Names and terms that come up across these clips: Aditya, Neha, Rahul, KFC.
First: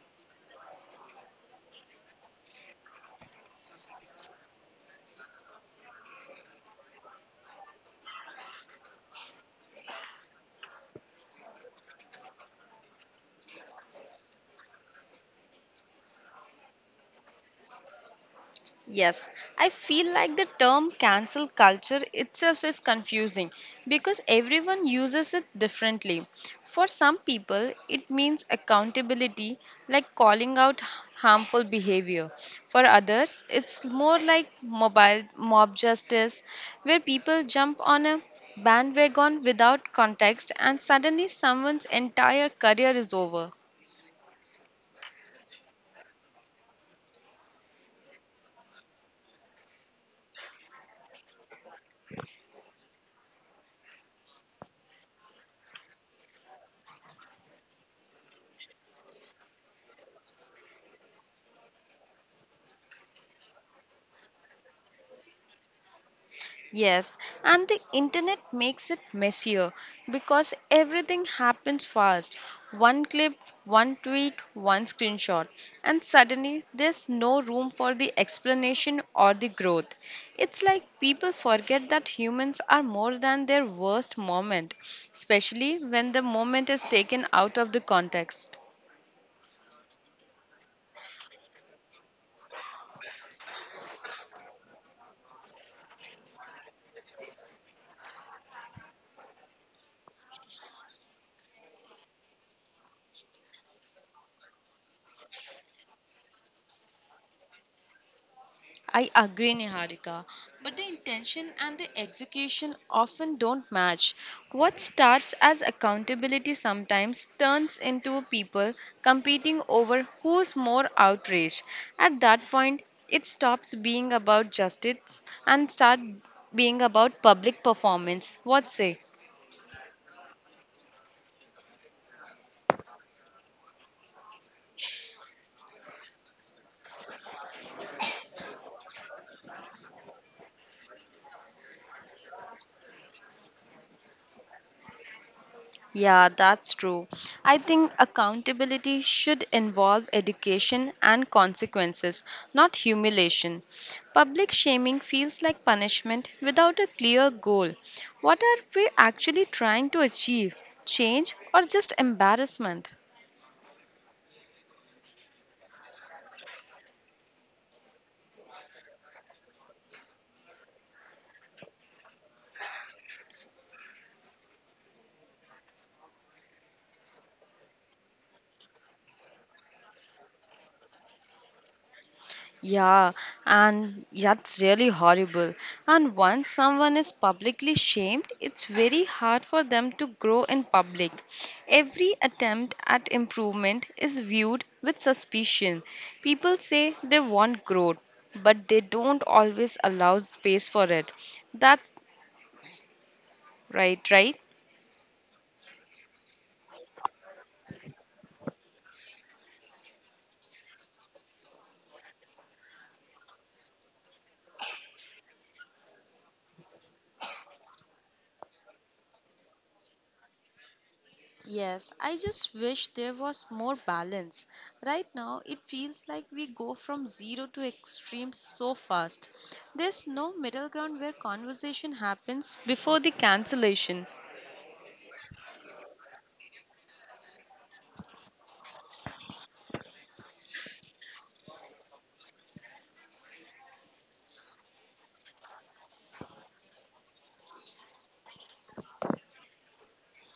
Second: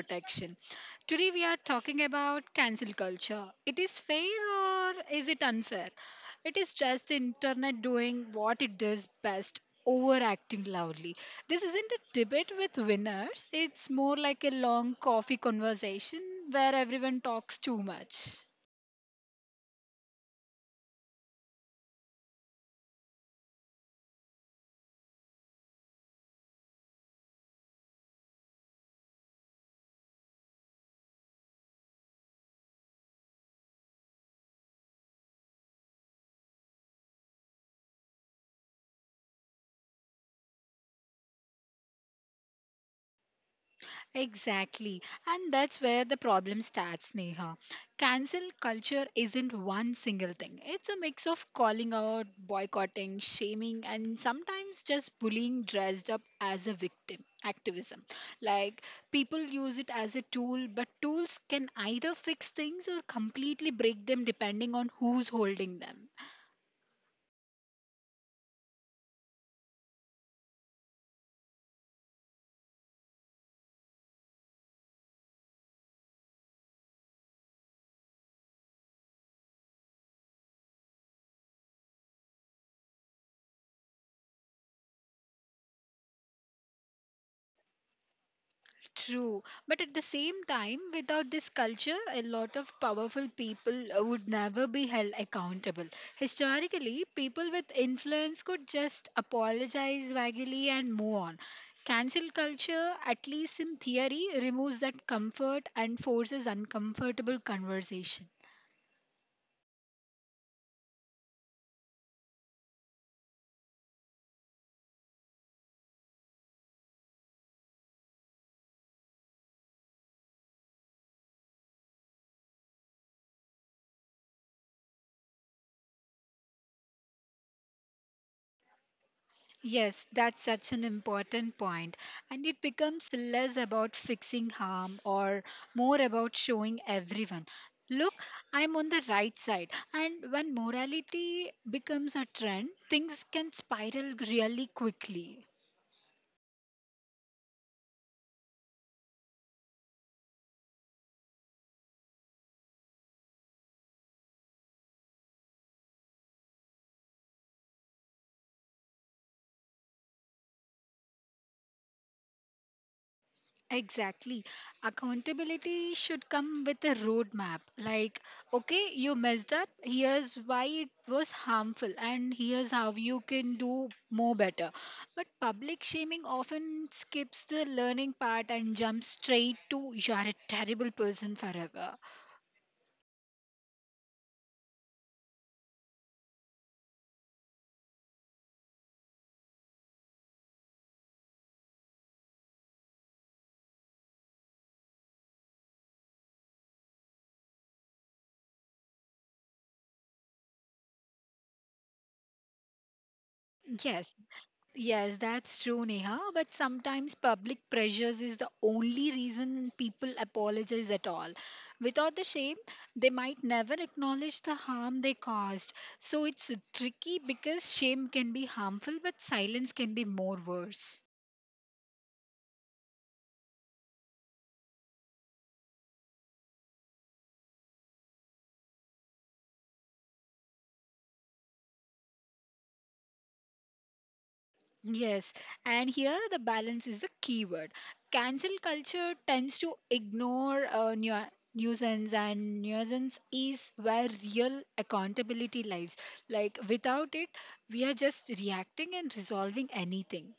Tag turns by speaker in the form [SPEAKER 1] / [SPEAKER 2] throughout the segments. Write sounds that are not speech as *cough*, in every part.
[SPEAKER 1] protection. Today we are talking about cancel culture. It is fair or is it unfair? It is just the internet doing what it does best, overacting loudly. This isn't a debate with winners. It's more like a long coffee conversation where everyone talks too much.
[SPEAKER 2] Yes, I feel like the term cancel culture itself is confusing because everyone uses it differently. For some people, it means accountability, like calling out harmful behavior. For others, it's more like mobile mob justice, where people jump on a bandwagon without context and suddenly someone's entire career is over.
[SPEAKER 1] Exactly. And that's where the problem starts, Neha. Cancel culture isn't one single thing, it's a mix of calling out, boycotting, shaming, and sometimes just bullying dressed up as a victim activism. Like people use it as a tool, but tools can either fix things or completely break them depending on who's holding them.
[SPEAKER 2] Yes, and the internet makes it messier because everything happens fast. One clip, one tweet, one screenshot, and suddenly there's no room for the explanation or the growth. It's like people forget that humans are more than their worst moment, especially when the moment is taken out of the context.
[SPEAKER 1] True, but at the same time, without this culture, a lot of powerful people would never be held accountable. Historically, people with influence could just apologize vaguely and move on. Cancel culture, at least in theory, removes that comfort and forces uncomfortable conversation.
[SPEAKER 2] I agree, Niharika, but the intention and the execution often don't match. What starts as accountability sometimes turns into people competing over who's more outraged. At that point, it stops being about justice and start being about public performance. What say?
[SPEAKER 1] Yes, that's such an important point. And it becomes less about fixing harm or more about showing everyone, look, I'm on the right side. And when morality becomes a trend, things can spiral really quickly.
[SPEAKER 2] Yeah, that's true. I think accountability should involve education and consequences, not humiliation. Public shaming feels like punishment without a clear goal. What are we actually trying to achieve? Change or just embarrassment?
[SPEAKER 1] Exactly. Accountability should come with a roadmap. Like, okay, you messed up. Here's why it was harmful, and here's how you can do more better. But public shaming often skips the learning part and jumps straight to you're a terrible person forever.
[SPEAKER 2] Yeah, and that's really horrible. And once someone is publicly shamed, it's very hard for them to grow in public. Every attempt at improvement is viewed with suspicion. People say they want growth, but they don't always allow space for it. That's right,
[SPEAKER 1] Yes,
[SPEAKER 2] right?
[SPEAKER 1] yes, that's true, Neha. But sometimes public pressures is the only reason people apologize at all. Without the shame, they might never acknowledge the harm they caused. So it's tricky because shame can be harmful, but silence can be more worse.
[SPEAKER 2] Yes, I just wish there was more balance. Right now, it feels like we go from zero to extreme so fast. There's no middle ground where conversation happens before the cancellation.
[SPEAKER 1] Yes, and here the balance is the key word. Cancel culture tends to ignore nuisance, and nuisance is where real accountability lies. Like without it, we are just reacting and resolving anything.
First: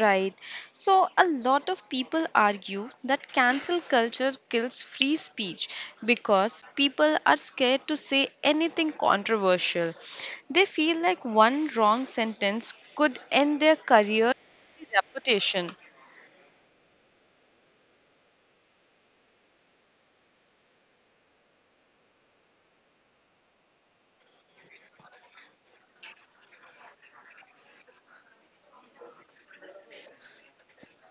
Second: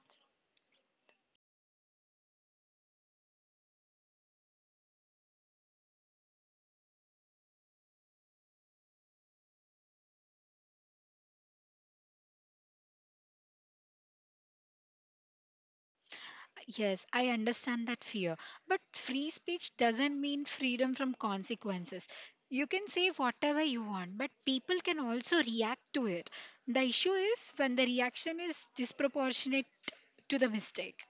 [SPEAKER 2] Right. So, a lot of people argue that cancel culture kills free speech because people are scared to say anything controversial. They feel like one wrong sentence could end their career reputation.
[SPEAKER 1] Yes, I understand that fear, but free speech doesn't mean freedom from consequences. You can say whatever you want, but people can also react to it. The issue is when the reaction is disproportionate to the mistake.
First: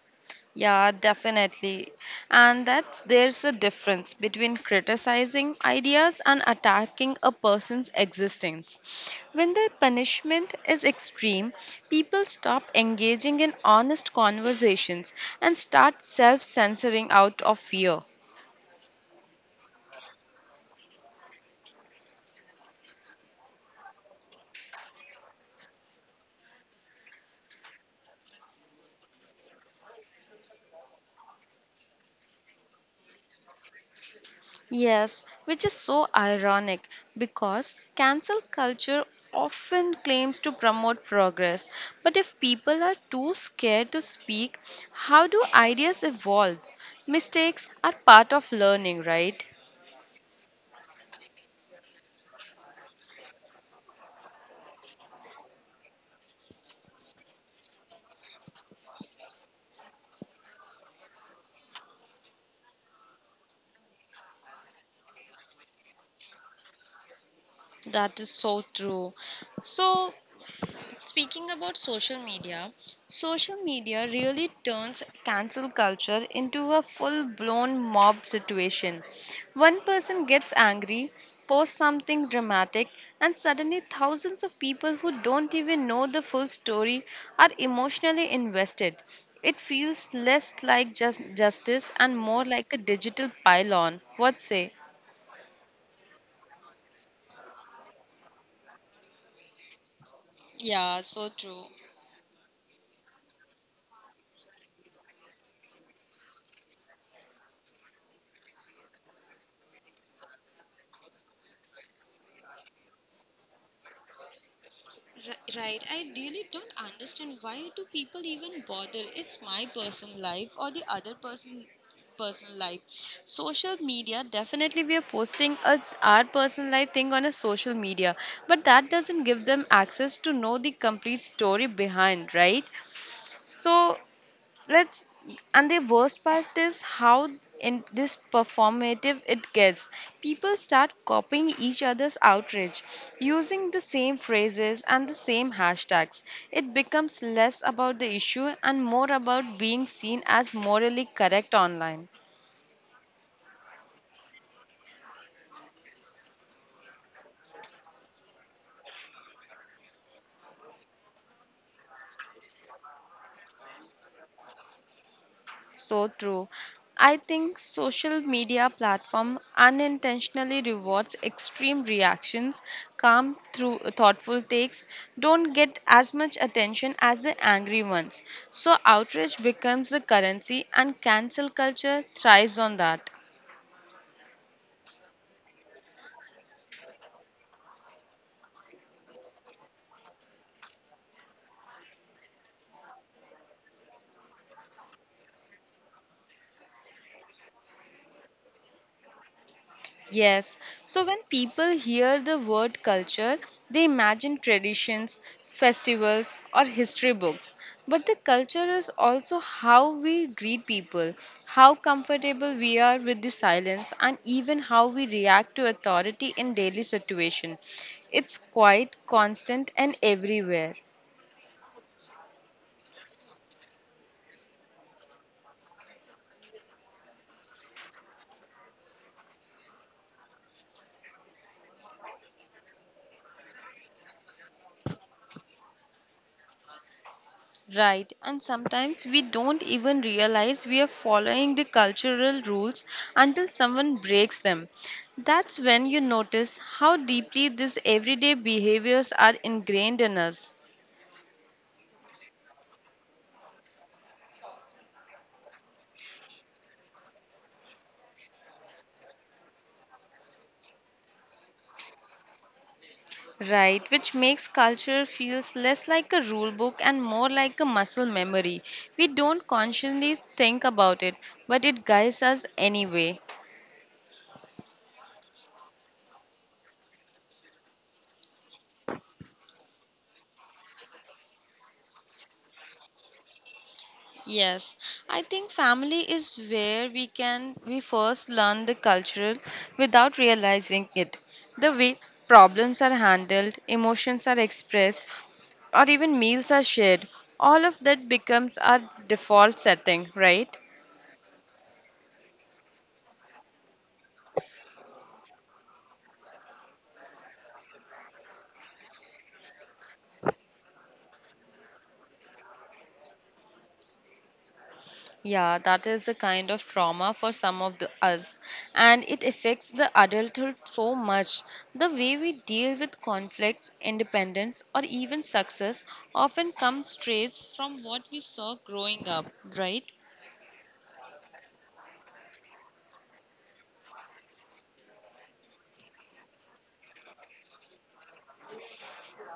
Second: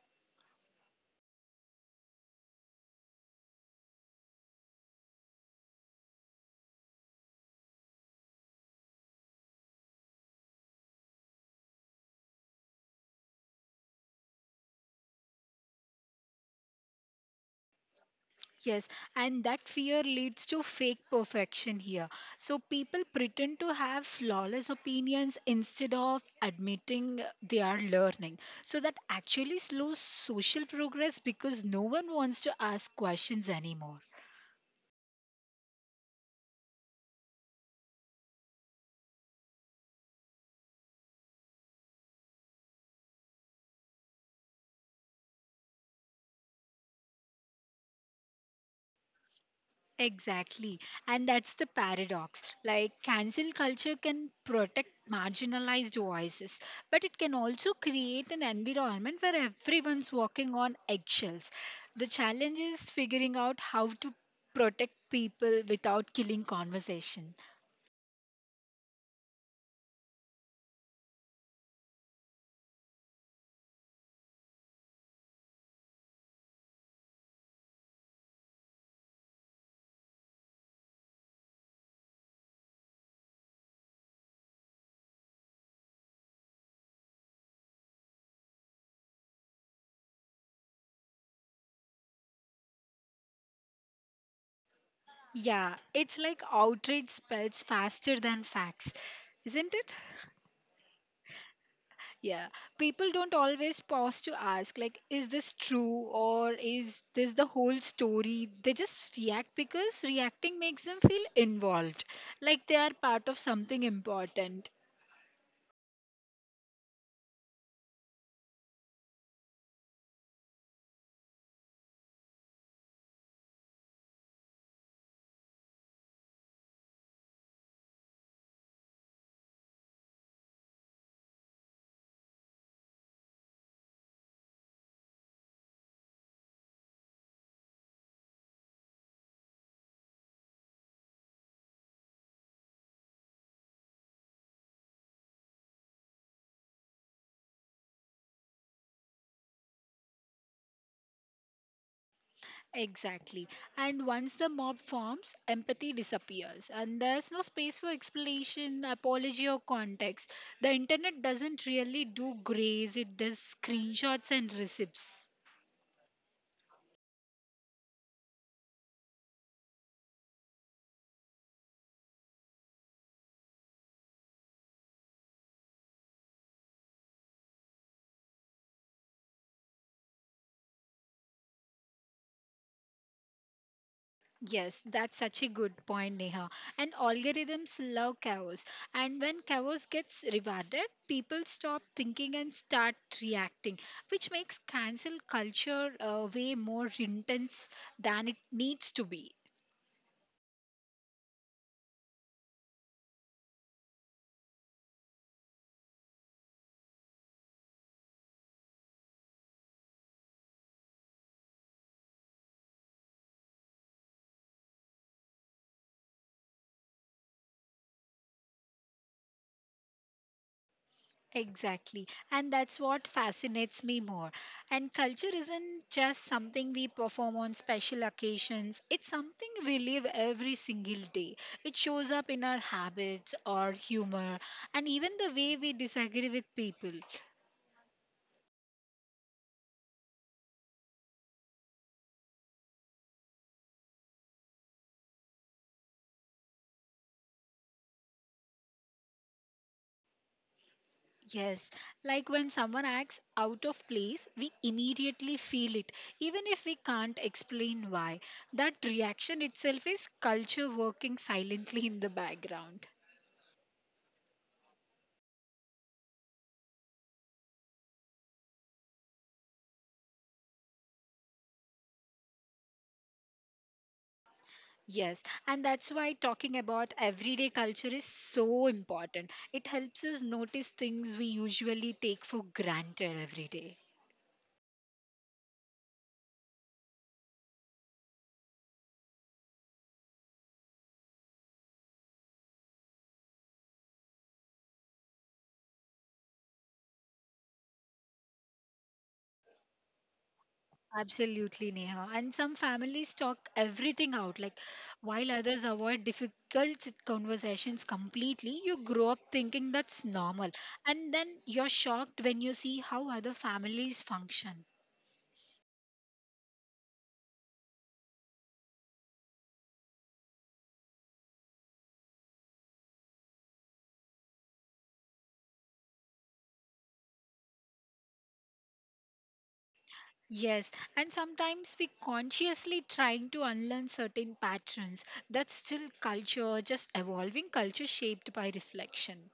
[SPEAKER 2] Yeah, definitely. And that there's a difference between criticizing ideas and attacking a person's existence. When the punishment is extreme, people stop engaging in honest conversations and start self censoring out of fear.
[SPEAKER 1] Yes, and that fear leads to fake perfection here. So people pretend to have flawless opinions instead of admitting they are learning. So that actually slows social progress because no one wants to ask questions anymore.
[SPEAKER 2] Yes, which is so ironic because cancel culture often claims to promote progress. But if people are too scared to speak, how do ideas evolve? Mistakes are part of learning, right?
[SPEAKER 1] Exactly. And that's the paradox. Like, cancel culture can protect marginalized voices, but it can also create an environment where everyone's walking on eggshells. The challenge is figuring out how to protect people without killing conversation.
[SPEAKER 2] That is so true. So, speaking about social media really turns cancel culture into a full blown mob situation. One person gets angry, posts something dramatic, and suddenly thousands of people who don't even know the full story are emotionally invested. It feels less like just justice and more like a digital pylon. What say?
[SPEAKER 1] Yeah, it's like outrage spreads faster than facts, isn't it?
[SPEAKER 2] Yeah, so true.
[SPEAKER 1] Yeah, people don't always pause to ask, like, is this true or is this the whole story? They just react because reacting makes them feel involved, like they are part of something important.
[SPEAKER 2] Right, I really don't understand why do people even bother? It's my personal life or the other person personal life. Social media, definitely we are posting a, our personal life thing on a social media, but that doesn't give them access to know the complete story behind, right? So let's and the worst part is how in this performative it gets, people start copying each other's outrage using the same phrases and the same hashtags. It becomes less about the issue and more about being seen as morally correct online.
[SPEAKER 1] Exactly. And once the mob forms, empathy disappears, and there's no space for explanation, apology, or context. The internet doesn't really do grace, it does screenshots and receipts.
[SPEAKER 2] So true. I think social media platform unintentionally rewards extreme reactions, calm through thoughtful takes don't get as much attention as the angry ones. So outrage becomes the currency and cancel culture thrives on that.
[SPEAKER 1] Yes, that's such a good point, Neha. And algorithms love chaos. And when chaos gets rewarded, people stop thinking and start reacting, which makes cancel culture way more intense than it needs to be.
[SPEAKER 2] Yes. So when people hear the word culture, they imagine traditions, festivals, or history books. But the culture is also how we greet people, how comfortable we are with the silence, and even how we react to authority in daily situation. It's quite constant and everywhere.
[SPEAKER 1] Exactly. And that's what fascinates me more. And culture isn't just something we perform on special occasions, it's something we live every single day. It shows up in our habits, our humor, and even the way we disagree with people.
[SPEAKER 2] Right, and sometimes we don't even realize we are following the cultural rules until someone breaks them. That's when you notice how deeply these everyday behaviors are ingrained in us.
[SPEAKER 1] Yes, like when someone acts out of place, we immediately feel it, even if we can't explain why. That reaction itself is culture working silently in the background.
[SPEAKER 2] Right, which makes culture feels less like a rule book and more like a muscle memory. We don't consciously think about it, but it guides us anyway.
[SPEAKER 1] Yes, and that's why talking about everyday culture is so important. It helps us notice things we usually take for granted every day.
[SPEAKER 2] Yes, I think family is where we first learn the cultural without realizing it. The way problems are handled, emotions are expressed, or even meals are shared, all of that becomes our default setting, right?
[SPEAKER 1] Absolutely, Neha. And some families talk everything out, like while others avoid difficult conversations completely, you grow up thinking that's normal. And then you're shocked when you see how other families function.
[SPEAKER 2] Yeah, that is a kind of trauma for some of the us, and it affects the adulthood so much. The way we deal with conflicts, independence, or even success often comes straight from what we saw growing up, right?
[SPEAKER 1] Yes, and sometimes we consciously trying to unlearn certain patterns. That's still culture, just evolving culture shaped by reflection.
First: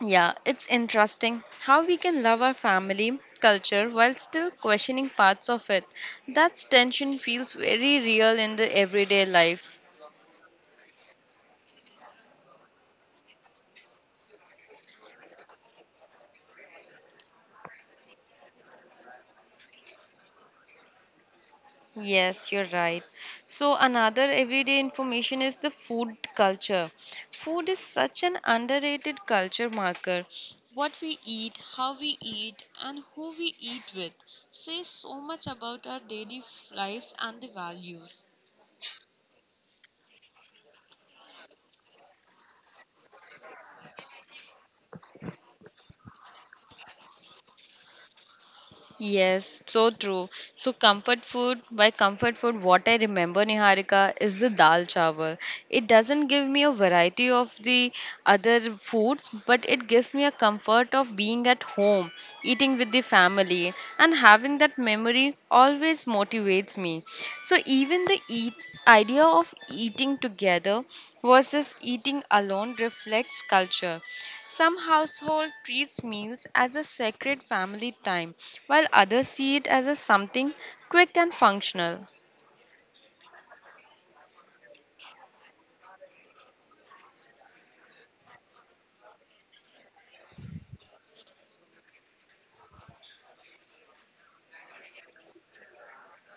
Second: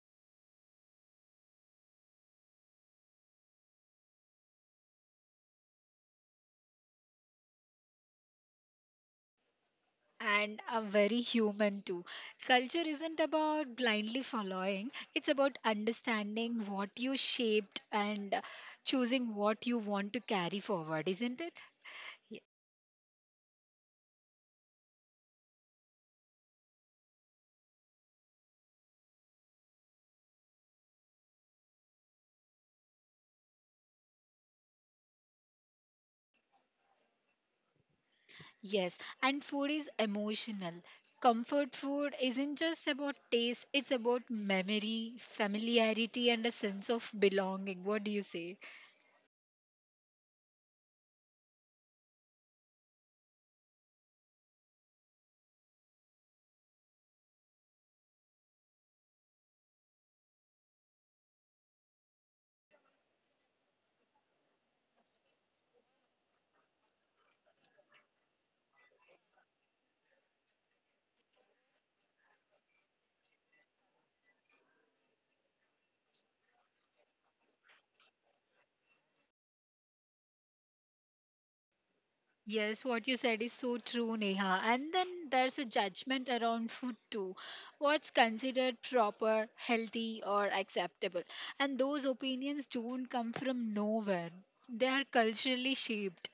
[SPEAKER 2] Yeah, it's interesting how we can love our family culture while still questioning parts of it. That tension feels very real in the everyday life.
[SPEAKER 1] And are very human too. Culture isn't about blindly following, it's about understanding what you shaped and choosing what you want to carry forward, isn't it?
[SPEAKER 2] Yes, you're right. So, another everyday information is the food culture. Food is such an underrated culture marker. What we eat, how we eat, and who we eat with says so much about our daily lives and the values.
[SPEAKER 1] Yes, and food is emotional. Comfort food isn't just about taste, it's about memory, familiarity, and a sense of belonging. What do you say?
[SPEAKER 2] Yes, so true. So comfort food, by comfort food, what I remember, Niharika, is the dal chawal. It doesn't give me a variety of the other foods, but it gives me a comfort of being at home, eating with the family, and having that memory always motivates me. So even the eat idea of eating together versus eating alone reflects culture. Some households treats meals as a sacred family time, while others see it as a something quick and functional.
[SPEAKER 1] Yes, what you said is so true, Neha. And then there's a judgment around food too. What's considered proper, healthy, or acceptable? And those opinions don't come from nowhere, they are culturally shaped.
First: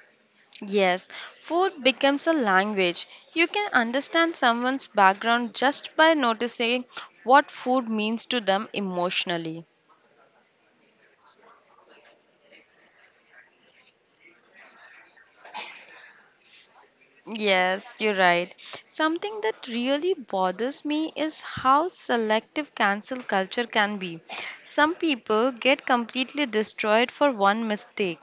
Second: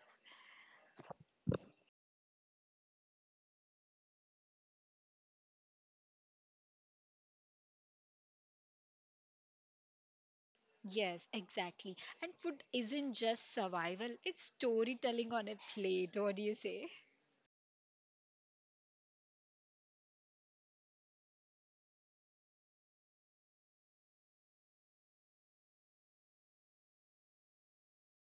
[SPEAKER 2] Yes, food becomes a language. You can understand someone's background just by noticing what food means to them emotionally.
[SPEAKER 1] Yes, exactly. And food isn't just survival, it's storytelling on a plate. What do you say?
[SPEAKER 2] Yes, you're right. Something that really bothers me is how selective cancel culture can be. Some people get completely destroyed for one mistake,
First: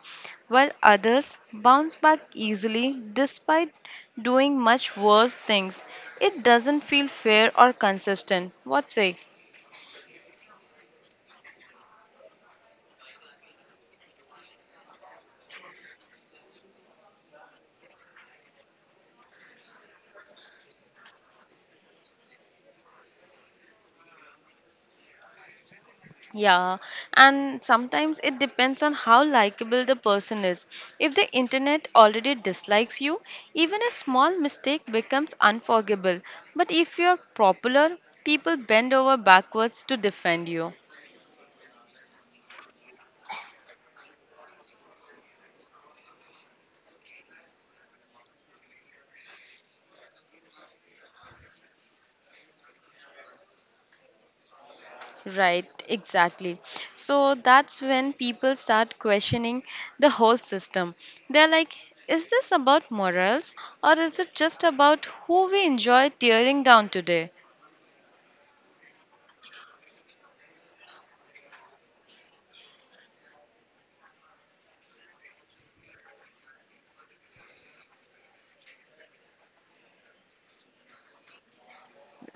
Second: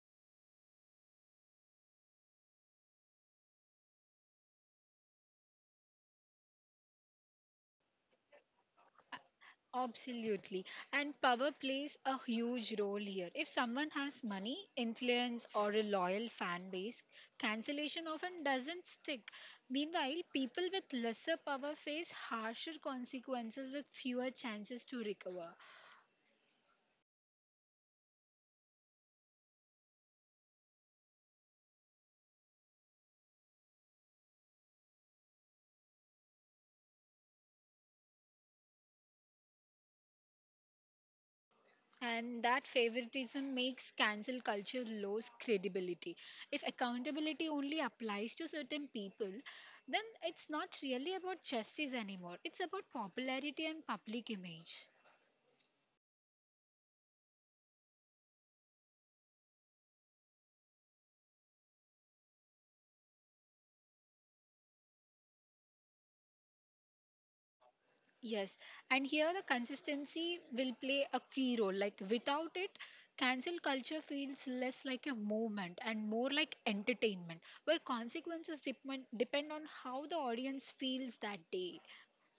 [SPEAKER 2] while others bounce back easily despite doing much worse things. It doesn't feel fair or consistent. What say?
[SPEAKER 1] Absolutely. And power plays a huge role here. If someone has money, influence, or a loyal fan base, cancellation often doesn't stick. Meanwhile, people with lesser power face harsher consequences with fewer chances to recover.
[SPEAKER 2] Yeah, and sometimes it depends on how likable the person is. If the internet already dislikes you, even a small mistake becomes unforgivable. But if you're popular, people bend over backwards to defend you.
[SPEAKER 1] And that favoritism makes cancel culture lose credibility. If accountability only applies to certain people, then it's not really about justice anymore. It's about popularity and public image.
[SPEAKER 2] Right, exactly. So that's when people start questioning the whole system. They're like, is this about morals or is it just about who we enjoy tearing down today?
[SPEAKER 1] Yes, and here the consistency will play a key role. Like without it, cancel culture feels less like a movement and more like entertainment, where consequences depend on how the audience feels that day.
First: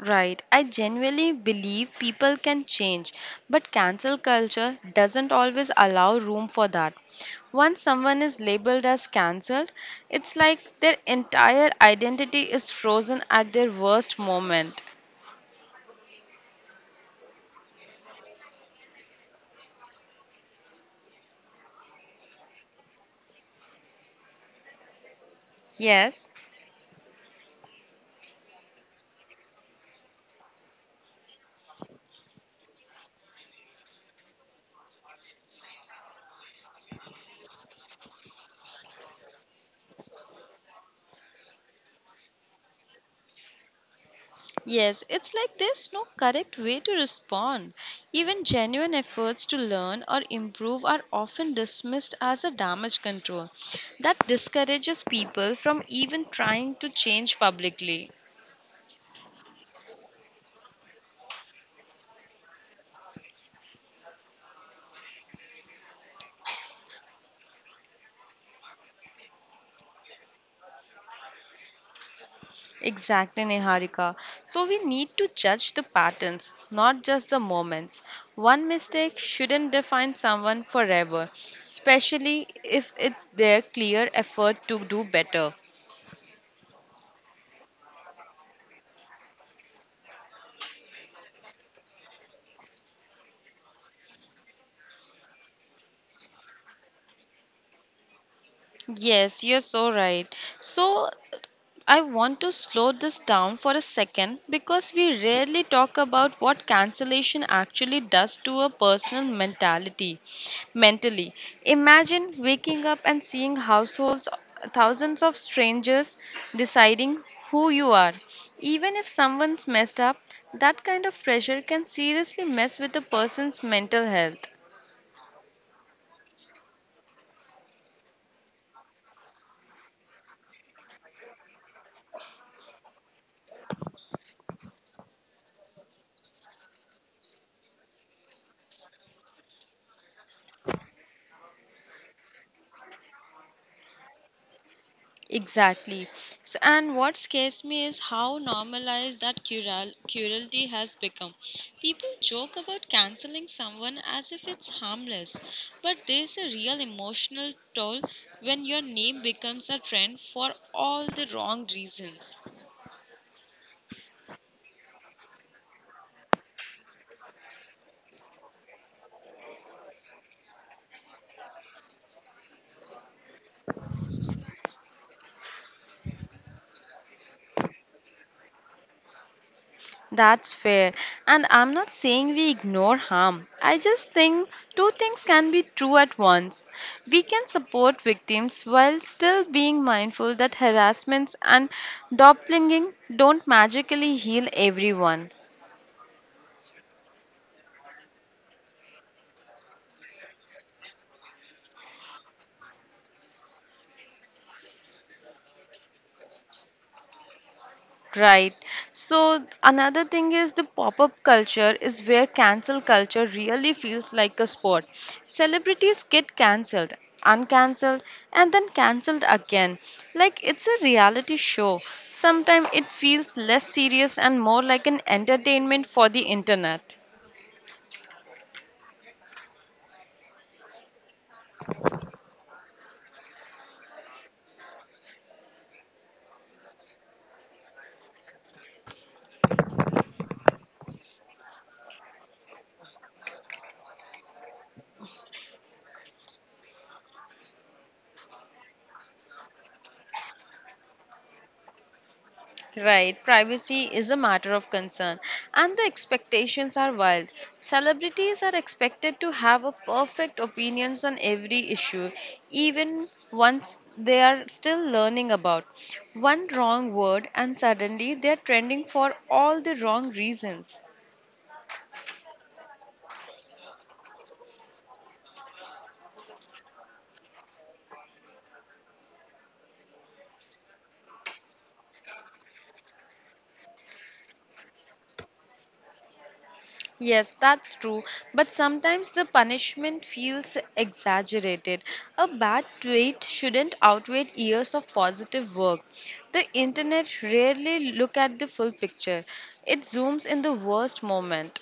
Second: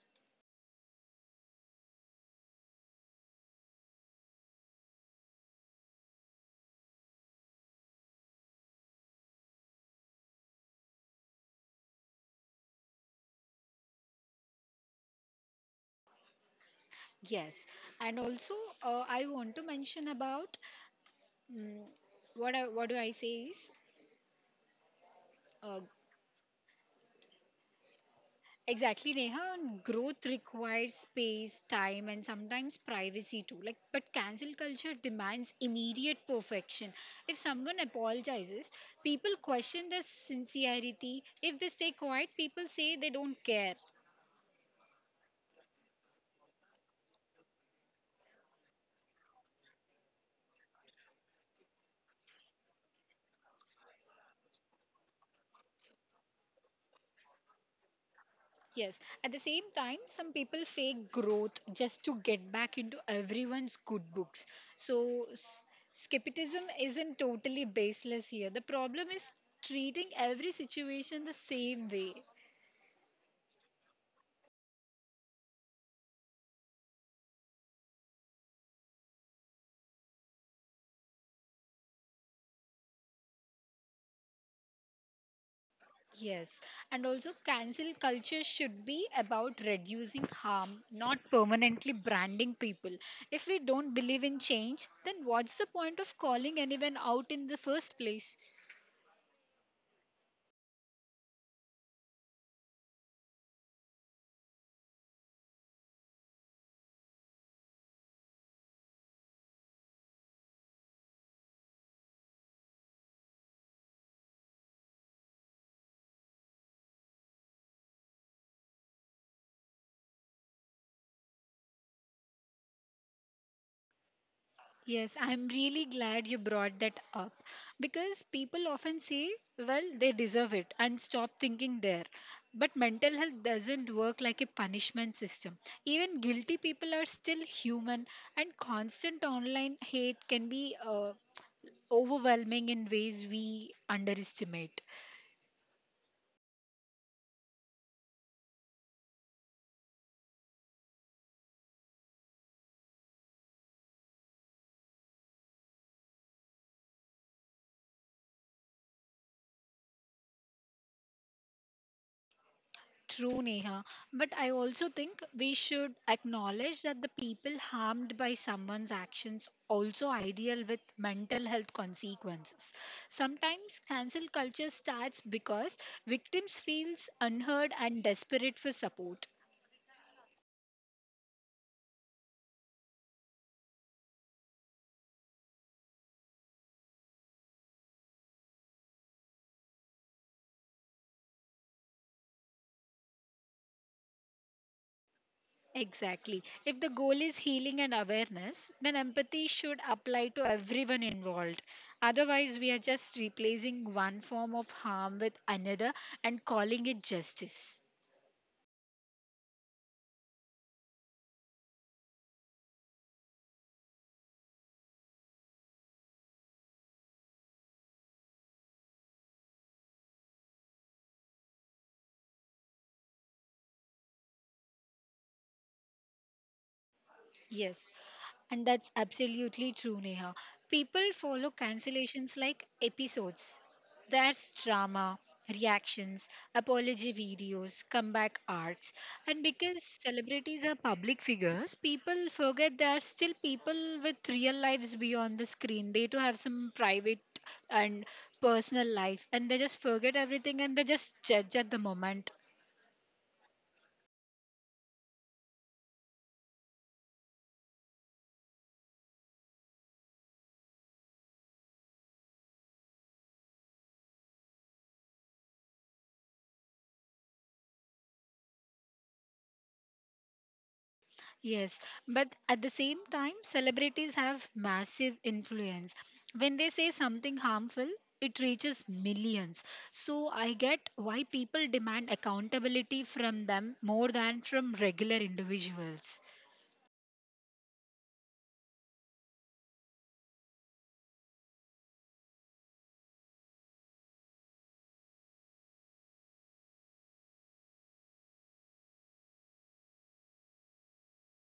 [SPEAKER 2] Right. I genuinely believe people can change, but cancel culture doesn't always allow room for that. Once someone is labeled as cancelled, it's like their entire identity is frozen at their worst moment.
[SPEAKER 1] Yes, and also I want to mention about mm what I, what do I say is uh,
[SPEAKER 2] Yes,
[SPEAKER 1] exactly Neha. And Growth requires space, time, and sometimes privacy too. Like, but cancel culture demands immediate perfection. If someone apologizes, people question their sincerity. If they stay quiet, people say they don't care.
[SPEAKER 2] yes, it's like there's no correct way to respond. Even genuine efforts to learn or improve are often dismissed as a damage control that discourages people from even trying to change publicly.
[SPEAKER 1] Yes, at the same time, some people fake growth just to get back into everyone's good books. So, skepticism isn't totally baseless here. The problem is treating every situation the same way.
[SPEAKER 2] Exactly, Niharika. So we need to judge the patterns, not just the moments. One mistake shouldn't define someone forever, especially if it's their clear effort to do better.
[SPEAKER 1] Yes, and also cancel culture should be about reducing harm, not permanently branding people. If we don't believe in change, then what's the point of calling anyone out in the first place?
[SPEAKER 2] Yes, you're so right. So I want to slow this down for a second because we rarely talk about what cancellation actually does to a personal mentality. Mentally, imagine waking up and seeing households, thousands of strangers deciding who you are. Even if someone's messed up, that kind of pressure can seriously mess with a person's mental health.
[SPEAKER 1] Yes, I'm really glad you brought that up because people often say, well, they deserve it and stop thinking there. But mental health doesn't work like a punishment system. Even guilty people are still human, and constant online hate can be overwhelming in ways we underestimate.
[SPEAKER 2] Exactly. And what scares me is how normalized that cruelty has become. People joke about canceling someone as if it's harmless, but there's a real emotional toll when your name becomes a trend for all the wrong reasons.
[SPEAKER 1] True, Neha. But I also think we should acknowledge that the people harmed by someone's actions also ideal with mental health consequences. Sometimes cancel culture starts because victims feels unheard and desperate for support.
[SPEAKER 2] That's fair. And I'm not saying we ignore harm. I just think two things can be true at once. We can support victims while still being mindful that harassments and doppelganging don't magically heal everyone.
[SPEAKER 1] Exactly. If the goal is healing and awareness, then empathy should apply to everyone involved. Otherwise, we are just replacing one form of harm with another and calling it justice.
[SPEAKER 2] Right. So another thing is the pop-up culture is where cancel culture really feels like a sport. Celebrities get cancelled, uncancelled, and then cancelled again, like it's a reality show. Sometimes it feels less serious and more like an entertainment for the internet.
[SPEAKER 1] Yes, and that's absolutely true, Neha. People follow cancellations like episodes. There's drama, reactions, apology videos, comeback arcs. And because celebrities are public figures, people forget they are still people with real lives beyond the screen. They too have some private and personal life. And they just forget everything and they just judge at the moment.
[SPEAKER 2] Right, privacy is a matter of concern, and the expectations are wild. Celebrities are expected to have a perfect opinions on every issue, even once they are still learning about. One wrong word, and suddenly they are trending for all the wrong reasons.
[SPEAKER 1] Yes, but at the same time, celebrities have massive influence. When they say something harmful, it reaches millions. So I get why people demand accountability from them more than from regular individuals.
[SPEAKER 2] Yes, that's true. But sometimes the punishment feels exaggerated. A bad tweet shouldn't outweigh years of positive work. The internet rarely look at the full picture. It zooms in the worst moment.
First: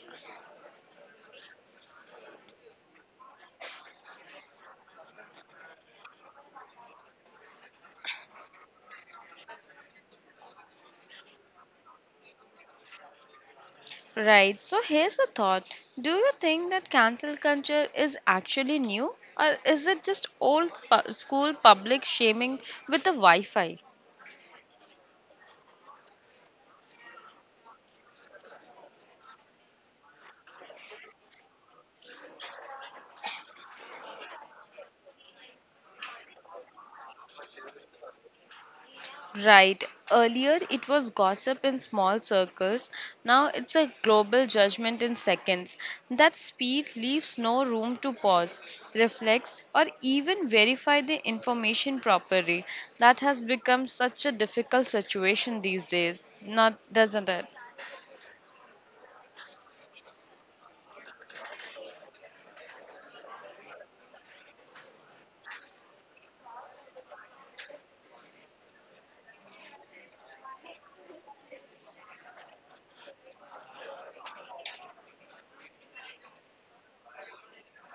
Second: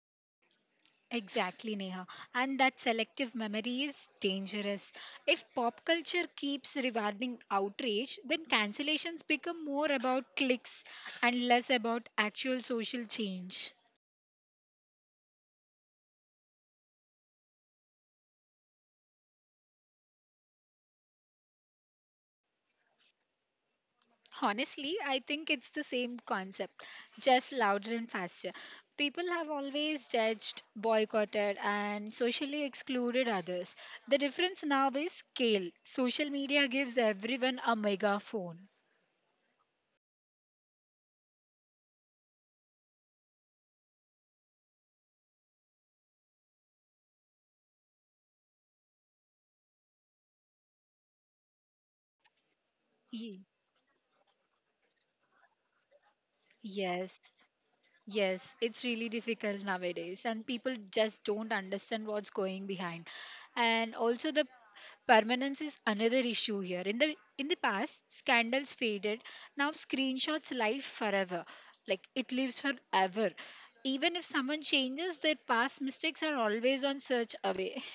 [SPEAKER 1] Exactly, Neha. And that selective memory is dangerous. If pop culture keeps rewarding outrage, then cancellations become more about clicks and less about actual social change.
[SPEAKER 2] Right. So here's a thought. Do you think that cancel culture is actually new, or is it just old school public shaming with the Wi-Fi?
[SPEAKER 1] Honestly, I think it's the same concept, just louder and faster. People have always judged, boycotted, and socially excluded others. The difference now is scale. Social media gives everyone a megaphone.
[SPEAKER 2] Right. Earlier, it was gossip in small circles. Now, it's a global judgment in seconds. That speed leaves no room to pause, reflect, or even verify the information properly. That
[SPEAKER 1] Ye-
[SPEAKER 2] has become such a difficult situation these days, not
[SPEAKER 1] Yes.
[SPEAKER 2] doesn't it?
[SPEAKER 1] Yes, it's really difficult nowadays, and people just don't understand what's going behind. And also, the permanence is another issue here. In the past, scandals faded. Now, screenshots live forever, like it lives forever. Even if someone changes, their past mistakes are always on search away. *laughs*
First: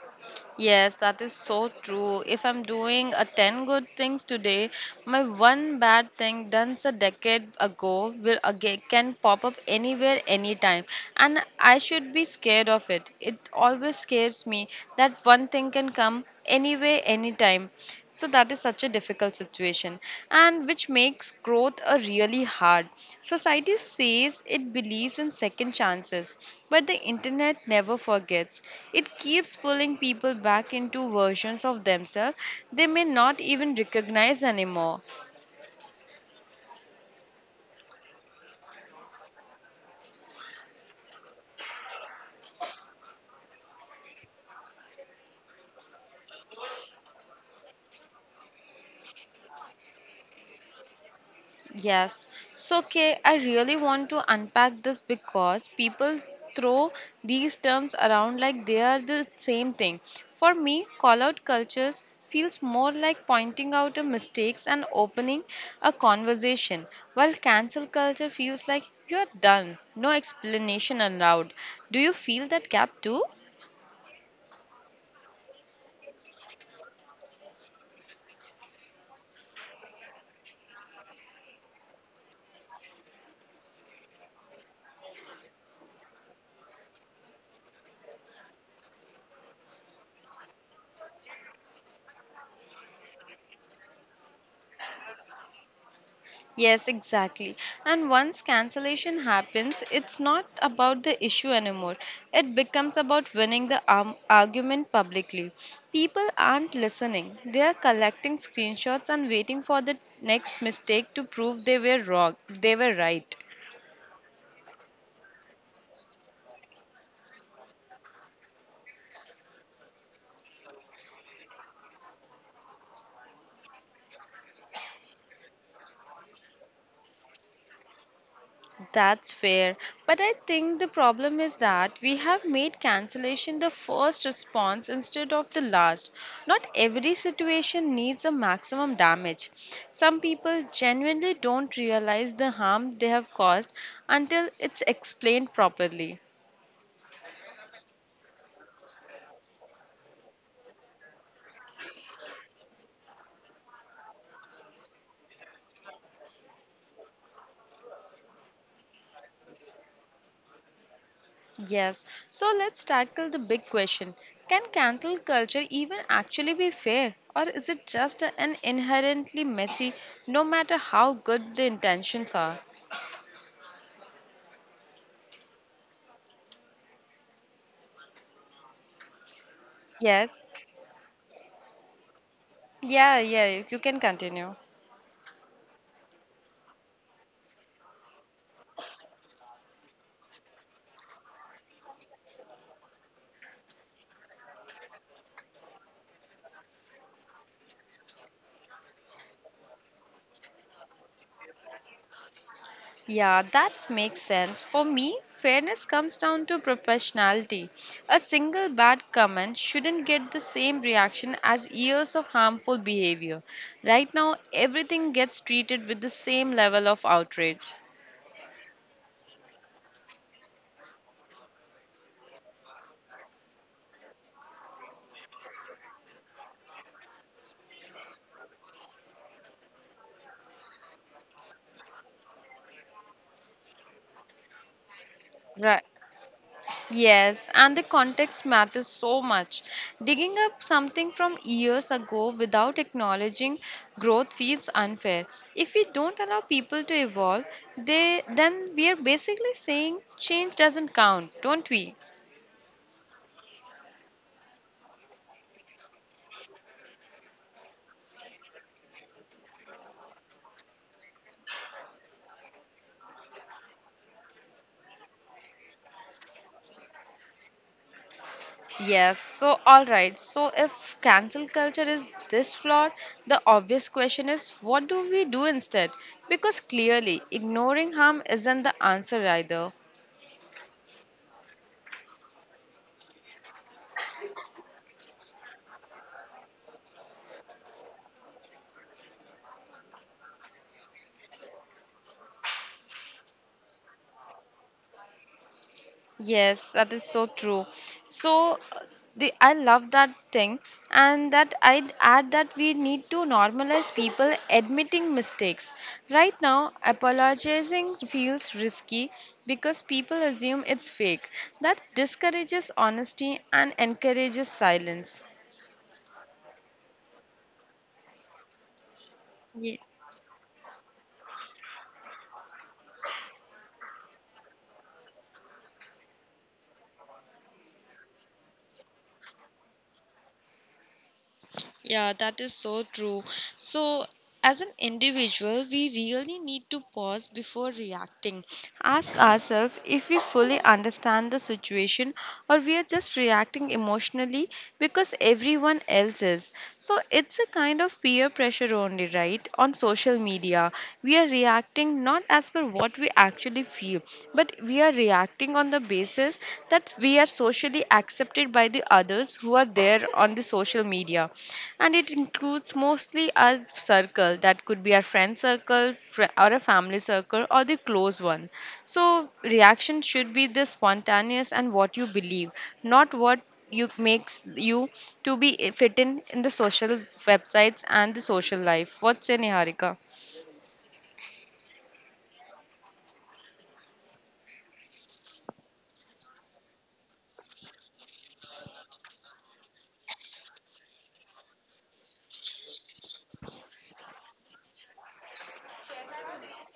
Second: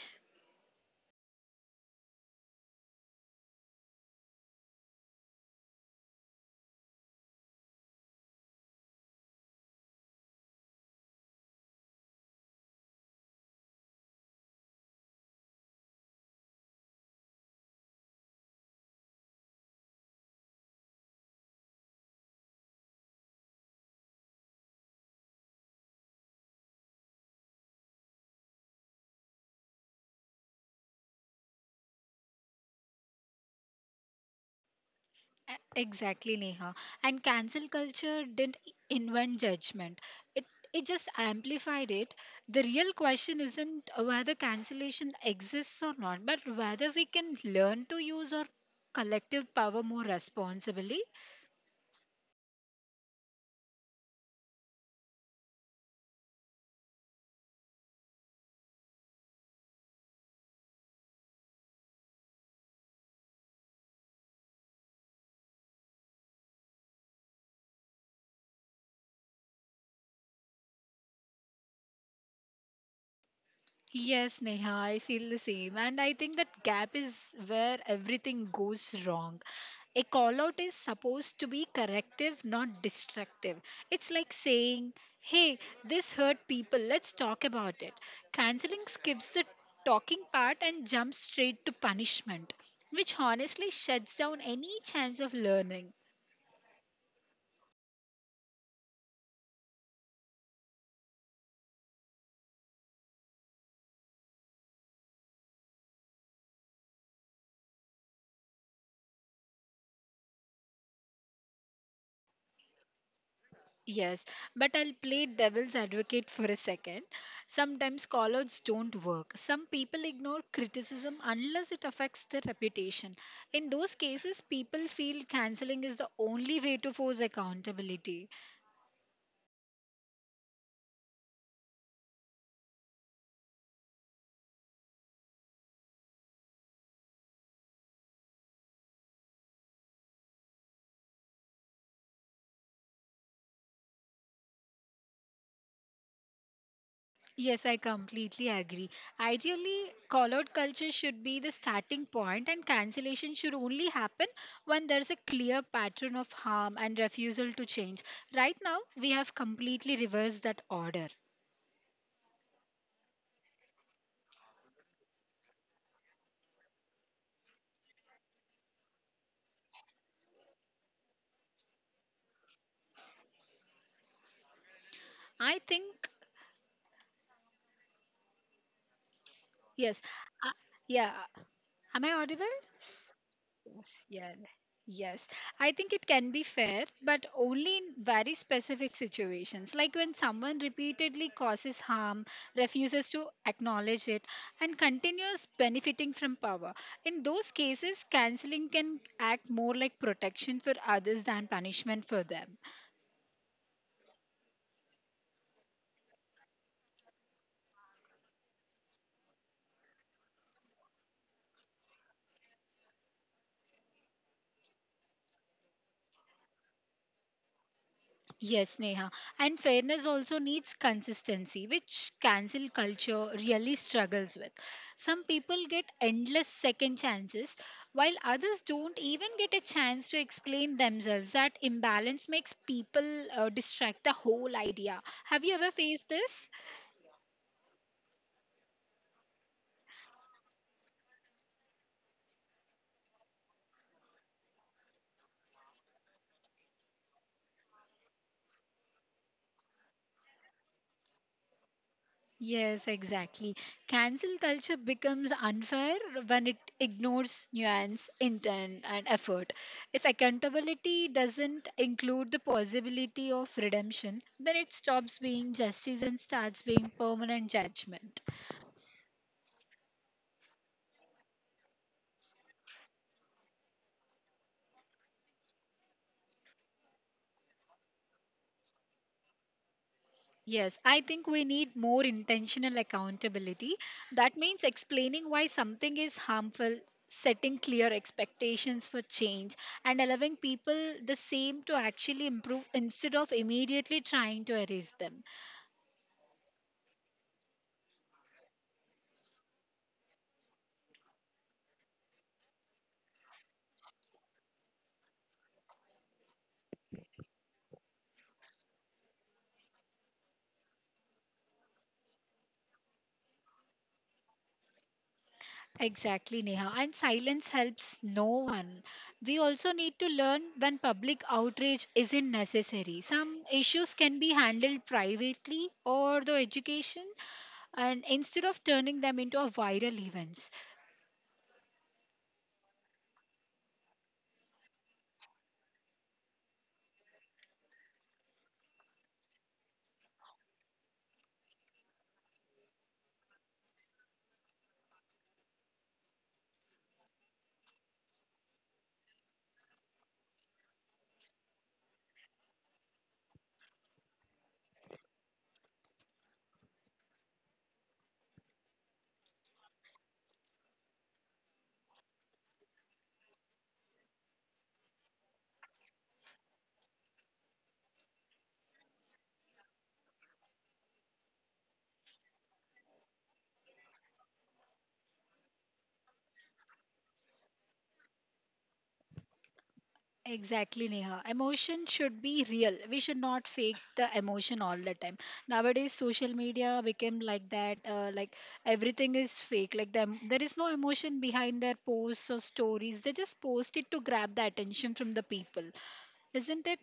[SPEAKER 2] Yes, that is so true. If I'm doing a 10 good things today, my one bad thing done a decade ago will again can pop up anywhere anytime, and I should be scared of it. It always scares me that one thing can come anywhere anytime. So that is such a difficult situation, and which makes growth a really hard. Society says it believes in second chances, but the internet never forgets. It keeps pulling people back into versions of themselves they may not even recognize anymore.
[SPEAKER 1] Exactly, Neha. And cancel culture didn't invent judgment. It it just amplified it. The real question isn't whether cancellation exists or not, but whether we can learn to use our collective power more responsibly.
[SPEAKER 2] Yes. So, Kay, I really want to unpack this because people throw these terms around like they are the same thing. For me, call out cultures feels more like pointing out a mistakes and opening a conversation, while cancel culture feels like you're done, no explanation allowed. Do you feel that gap too?
[SPEAKER 1] Yes, Neha, I feel the same. And I think that gap is where everything goes wrong. A call out is supposed to be corrective, not destructive. It's like saying, hey, this hurt people, let's talk about it. Canceling skips the talking part and jumps straight to punishment, which honestly shuts down any chance of learning.
[SPEAKER 2] Yes, exactly. And once cancellation happens, it's not about the issue anymore. It becomes about winning the arm argument publicly. People aren't listening, they are collecting screenshots and waiting for the next mistake to prove they were wrong. They were right.
[SPEAKER 1] Yes, but I'll play devil's advocate for a second. Sometimes callouts don't work. Some people ignore criticism unless it affects their reputation. In those cases, people feel cancelling is the only way to force accountability.
[SPEAKER 2] That's fair. But I think the problem is that we have made cancellation the first response instead of the last. Not every situation needs a maximum damage. Some people genuinely don't realize the harm they have caused until it's explained properly.
[SPEAKER 1] Yes, I completely agree. Ideally, callout culture should be the starting point, and cancellation should only happen when there's a clear pattern of harm and refusal to change. Right now, we have completely reversed that order.
[SPEAKER 2] Yes, so let's tackle the big question. Can cancel culture even actually be fair? Or is it just an inherently messy, no matter how good the intentions are?
[SPEAKER 1] I think yes.
[SPEAKER 2] Yes.
[SPEAKER 1] Uh, yeah. Am I audible?
[SPEAKER 2] Yeah, yeah, you can
[SPEAKER 1] Yes. Yeah.
[SPEAKER 2] continue.
[SPEAKER 1] Yes. I think it can be fair, but only in very specific situations, like when someone repeatedly causes harm, refuses to acknowledge it, and continues benefiting from power. In those cases, canceling can act more like protection for others than punishment for them.
[SPEAKER 2] Yeah, that makes sense. For me, fairness comes down to professionality. A single bad comment shouldn't get the same reaction as years of harmful behavior. Right now, everything gets treated with the same level of outrage.
[SPEAKER 1] Yes, Neha. And fairness also needs consistency, which cancel culture really struggles with. Some people get endless second chances, while others don't even get a chance to explain themselves. That imbalance makes people distract the whole idea. Have you ever
[SPEAKER 2] Right.
[SPEAKER 1] faced this?
[SPEAKER 2] Yes, and the context matters so much. Digging up something from years ago without acknowledging growth feels unfair. If we don't allow people to evolve, they then we are basically saying change doesn't count, don't we?
[SPEAKER 1] Yes, exactly. Cancel culture becomes unfair when it ignores nuance, intent, and effort. If accountability doesn't include the possibility of redemption, then it stops being justice and starts being permanent judgment.
[SPEAKER 2] Yes, so all right. So if cancel culture is this flawed, the obvious question is what do we do instead? Because clearly ignoring harm isn't the answer either.
[SPEAKER 1] Yes, I think we need more intentional accountability. That means explaining why something is harmful, setting clear expectations for change, and allowing people the same to actually improve instead of immediately trying to erase them.
[SPEAKER 2] Yes, that is so true. So the I love that thing and that I'd add that we need to normalize people admitting mistakes. Right now, apologizing feels risky because people assume it's fake. That discourages honesty and encourages silence.
[SPEAKER 1] Exactly, Neha. And silence helps no one. We also
[SPEAKER 2] Ye-
[SPEAKER 1] need to learn when public outrage isn't necessary. Some issues can be handled privately or through education, and instead of turning them into a viral events.
[SPEAKER 2] Yeah, that is so true. So, as an individual, we really need to pause before reacting. Ask ourselves if we fully understand the situation or we are just reacting emotionally because everyone else is. So, it's a kind of peer pressure only, right? On social media, we are reacting not as per what we actually feel, but we are reacting on the basis that we are socially accepted by the others who are there on the social media, and it includes mostly our circle that could be our friend circle or a family circle or the close one. So reaction should be the spontaneous and what you believe, not what you makes you to be fit in the social websites and the social life, what's in Niharika?
[SPEAKER 1] Exactly, Neha. Emotion should be real. We should not fake the emotion all the time. Nowadays, social media became like that. Like everything is fake. Like them, there is no emotion behind their posts or stories. They just post it to grab the attention from the people, isn't it?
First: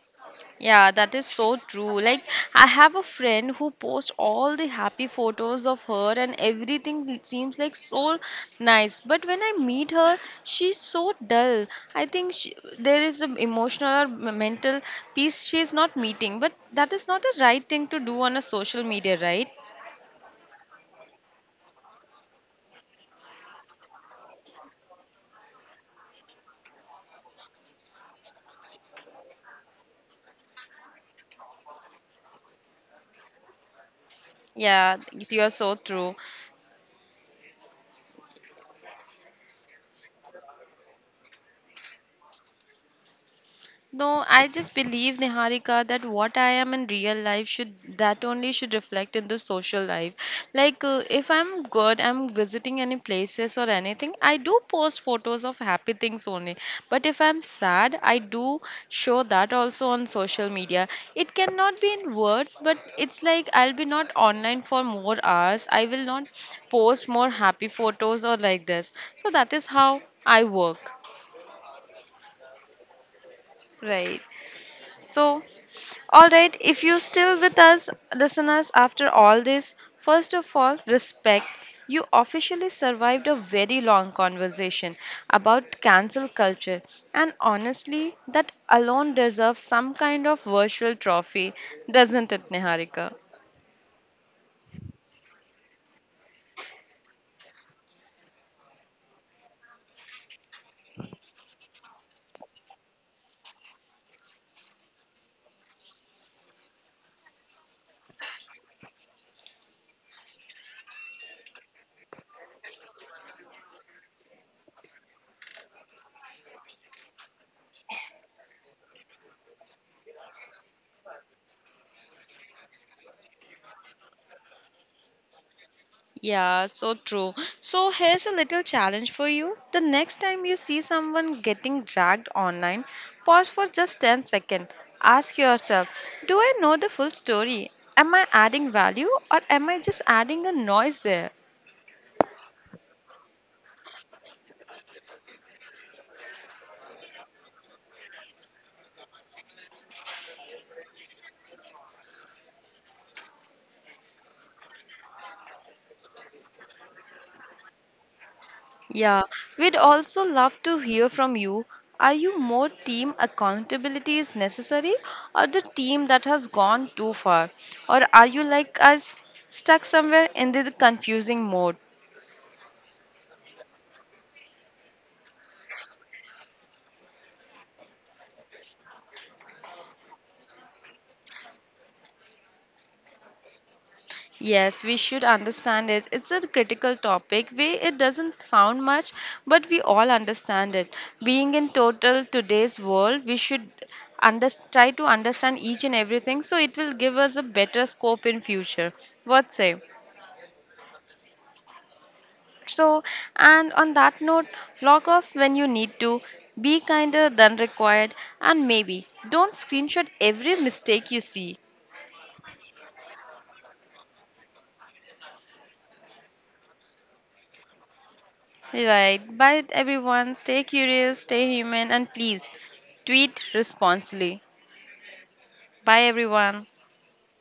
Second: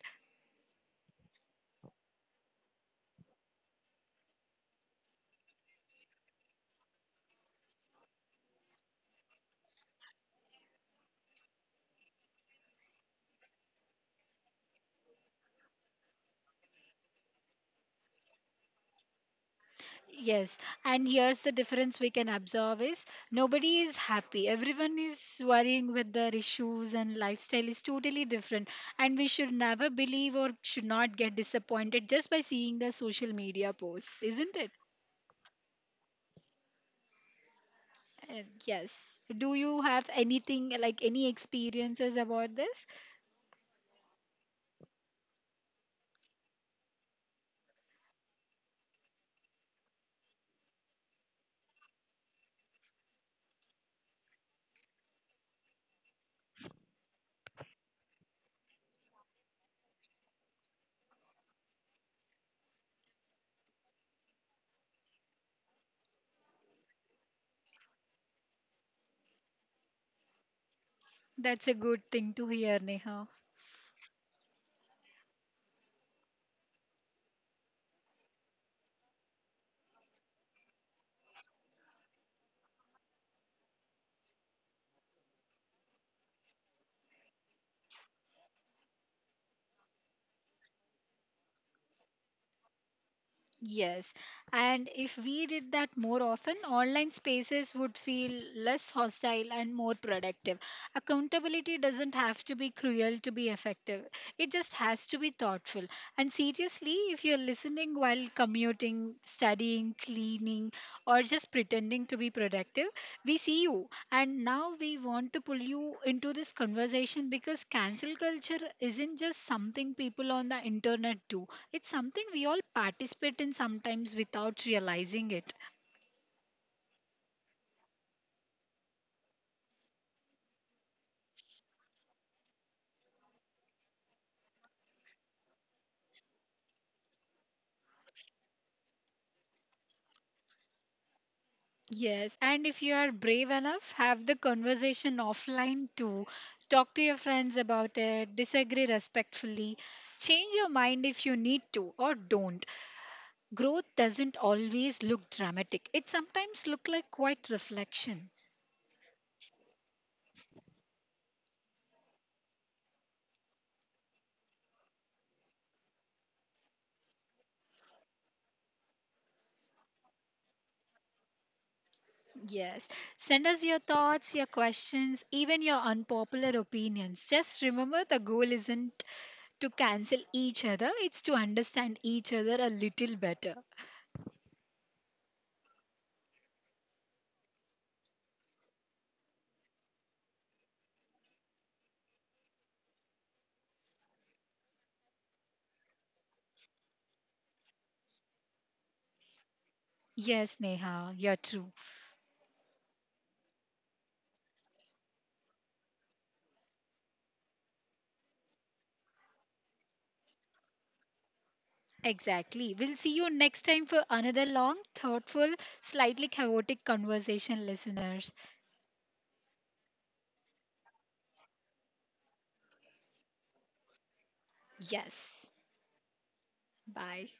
[SPEAKER 2] Yeah, that is so true. Like, I have a friend who posts all the happy photos of her, and everything seems like so nice. But when I meet her, she's so dull. I think she, there is an emotional or mental peace she is not meeting. But that is not a right thing to do on a social media, right?
[SPEAKER 1] Yes, and here's the difference we can observe is nobody is happy. Everyone is worrying with their issues and lifestyle is totally different. And we should never believe or should not get disappointed just by seeing the social media posts, isn't it?
[SPEAKER 2] Yeah, you're so true.
[SPEAKER 1] Yes. Do you have anything like any experiences about this?
[SPEAKER 2] No, I just believe, Niharika, that what I am in real life should that only should reflect in the social life. Like if I'm good, I'm visiting any places or anything, I do post photos of happy things only. But if I'm sad, I do show that also on social media. It cannot be in words, but it's like I'll be not online for more hours. I will not post more happy photos or like this. So that is how I work,
[SPEAKER 1] That's a good thing to hear, Neha.
[SPEAKER 2] right? So, all right, if you're still with us, listeners, after all this, first of all, respect. You officially survived a very long conversation about cancel culture, and honestly, that alone deserves some kind of virtual trophy, doesn't it, Niharika?
[SPEAKER 1] Yes, and if we did that more often, online spaces would feel less hostile and more productive. Accountability doesn't have to be cruel to be effective, it just has to be thoughtful. And seriously, if you're listening while commuting, studying, cleaning, or just pretending to be productive, we see you. And now we want to pull you into this conversation because cancel culture isn't just something people on the internet do, it's something we all participate in sometimes without realizing it.
[SPEAKER 2] Yeah, so true. So here's a little challenge for you. The next time you see someone getting dragged online, pause for just 10 seconds. Ask yourself, do I know the full story? Am I adding value or am I just adding a noise there?
[SPEAKER 1] Yes, and if you are brave enough, have the conversation offline too. Talk to your friends about it, disagree respectfully, change your mind if you need to or don't. Growth doesn't always look dramatic. It sometimes look like quiet reflection.
[SPEAKER 2] Yeah, we'd also love to hear from you. Are you more team accountability is necessary or the team that has gone too far? Or are you like us stuck somewhere in the confusing mode?
[SPEAKER 1] Yes. Send us your thoughts, your questions, even your unpopular opinions. Just remember the goal isn't to cancel each other, it's to understand each other a little better.
[SPEAKER 2] Yes, we should understand it. It's a critical topic. We it doesn't sound much, but we all understand it. Being in total today's world, we should under, try to understand each and everything so it will give us a better scope in future. What say?
[SPEAKER 1] Yes, Neha, you're true.
[SPEAKER 2] So, and on that note, log off when you need to, be kinder than required, and maybe don't screenshot every mistake you see.
[SPEAKER 1] Exactly. We'll see you next time for another long, thoughtful, slightly chaotic conversation, listeners.
[SPEAKER 2] Right. Bye, everyone. Stay curious, stay human, and please tweet responsibly.
[SPEAKER 1] Yes.
[SPEAKER 2] Bye, everyone.
[SPEAKER 1] Bye.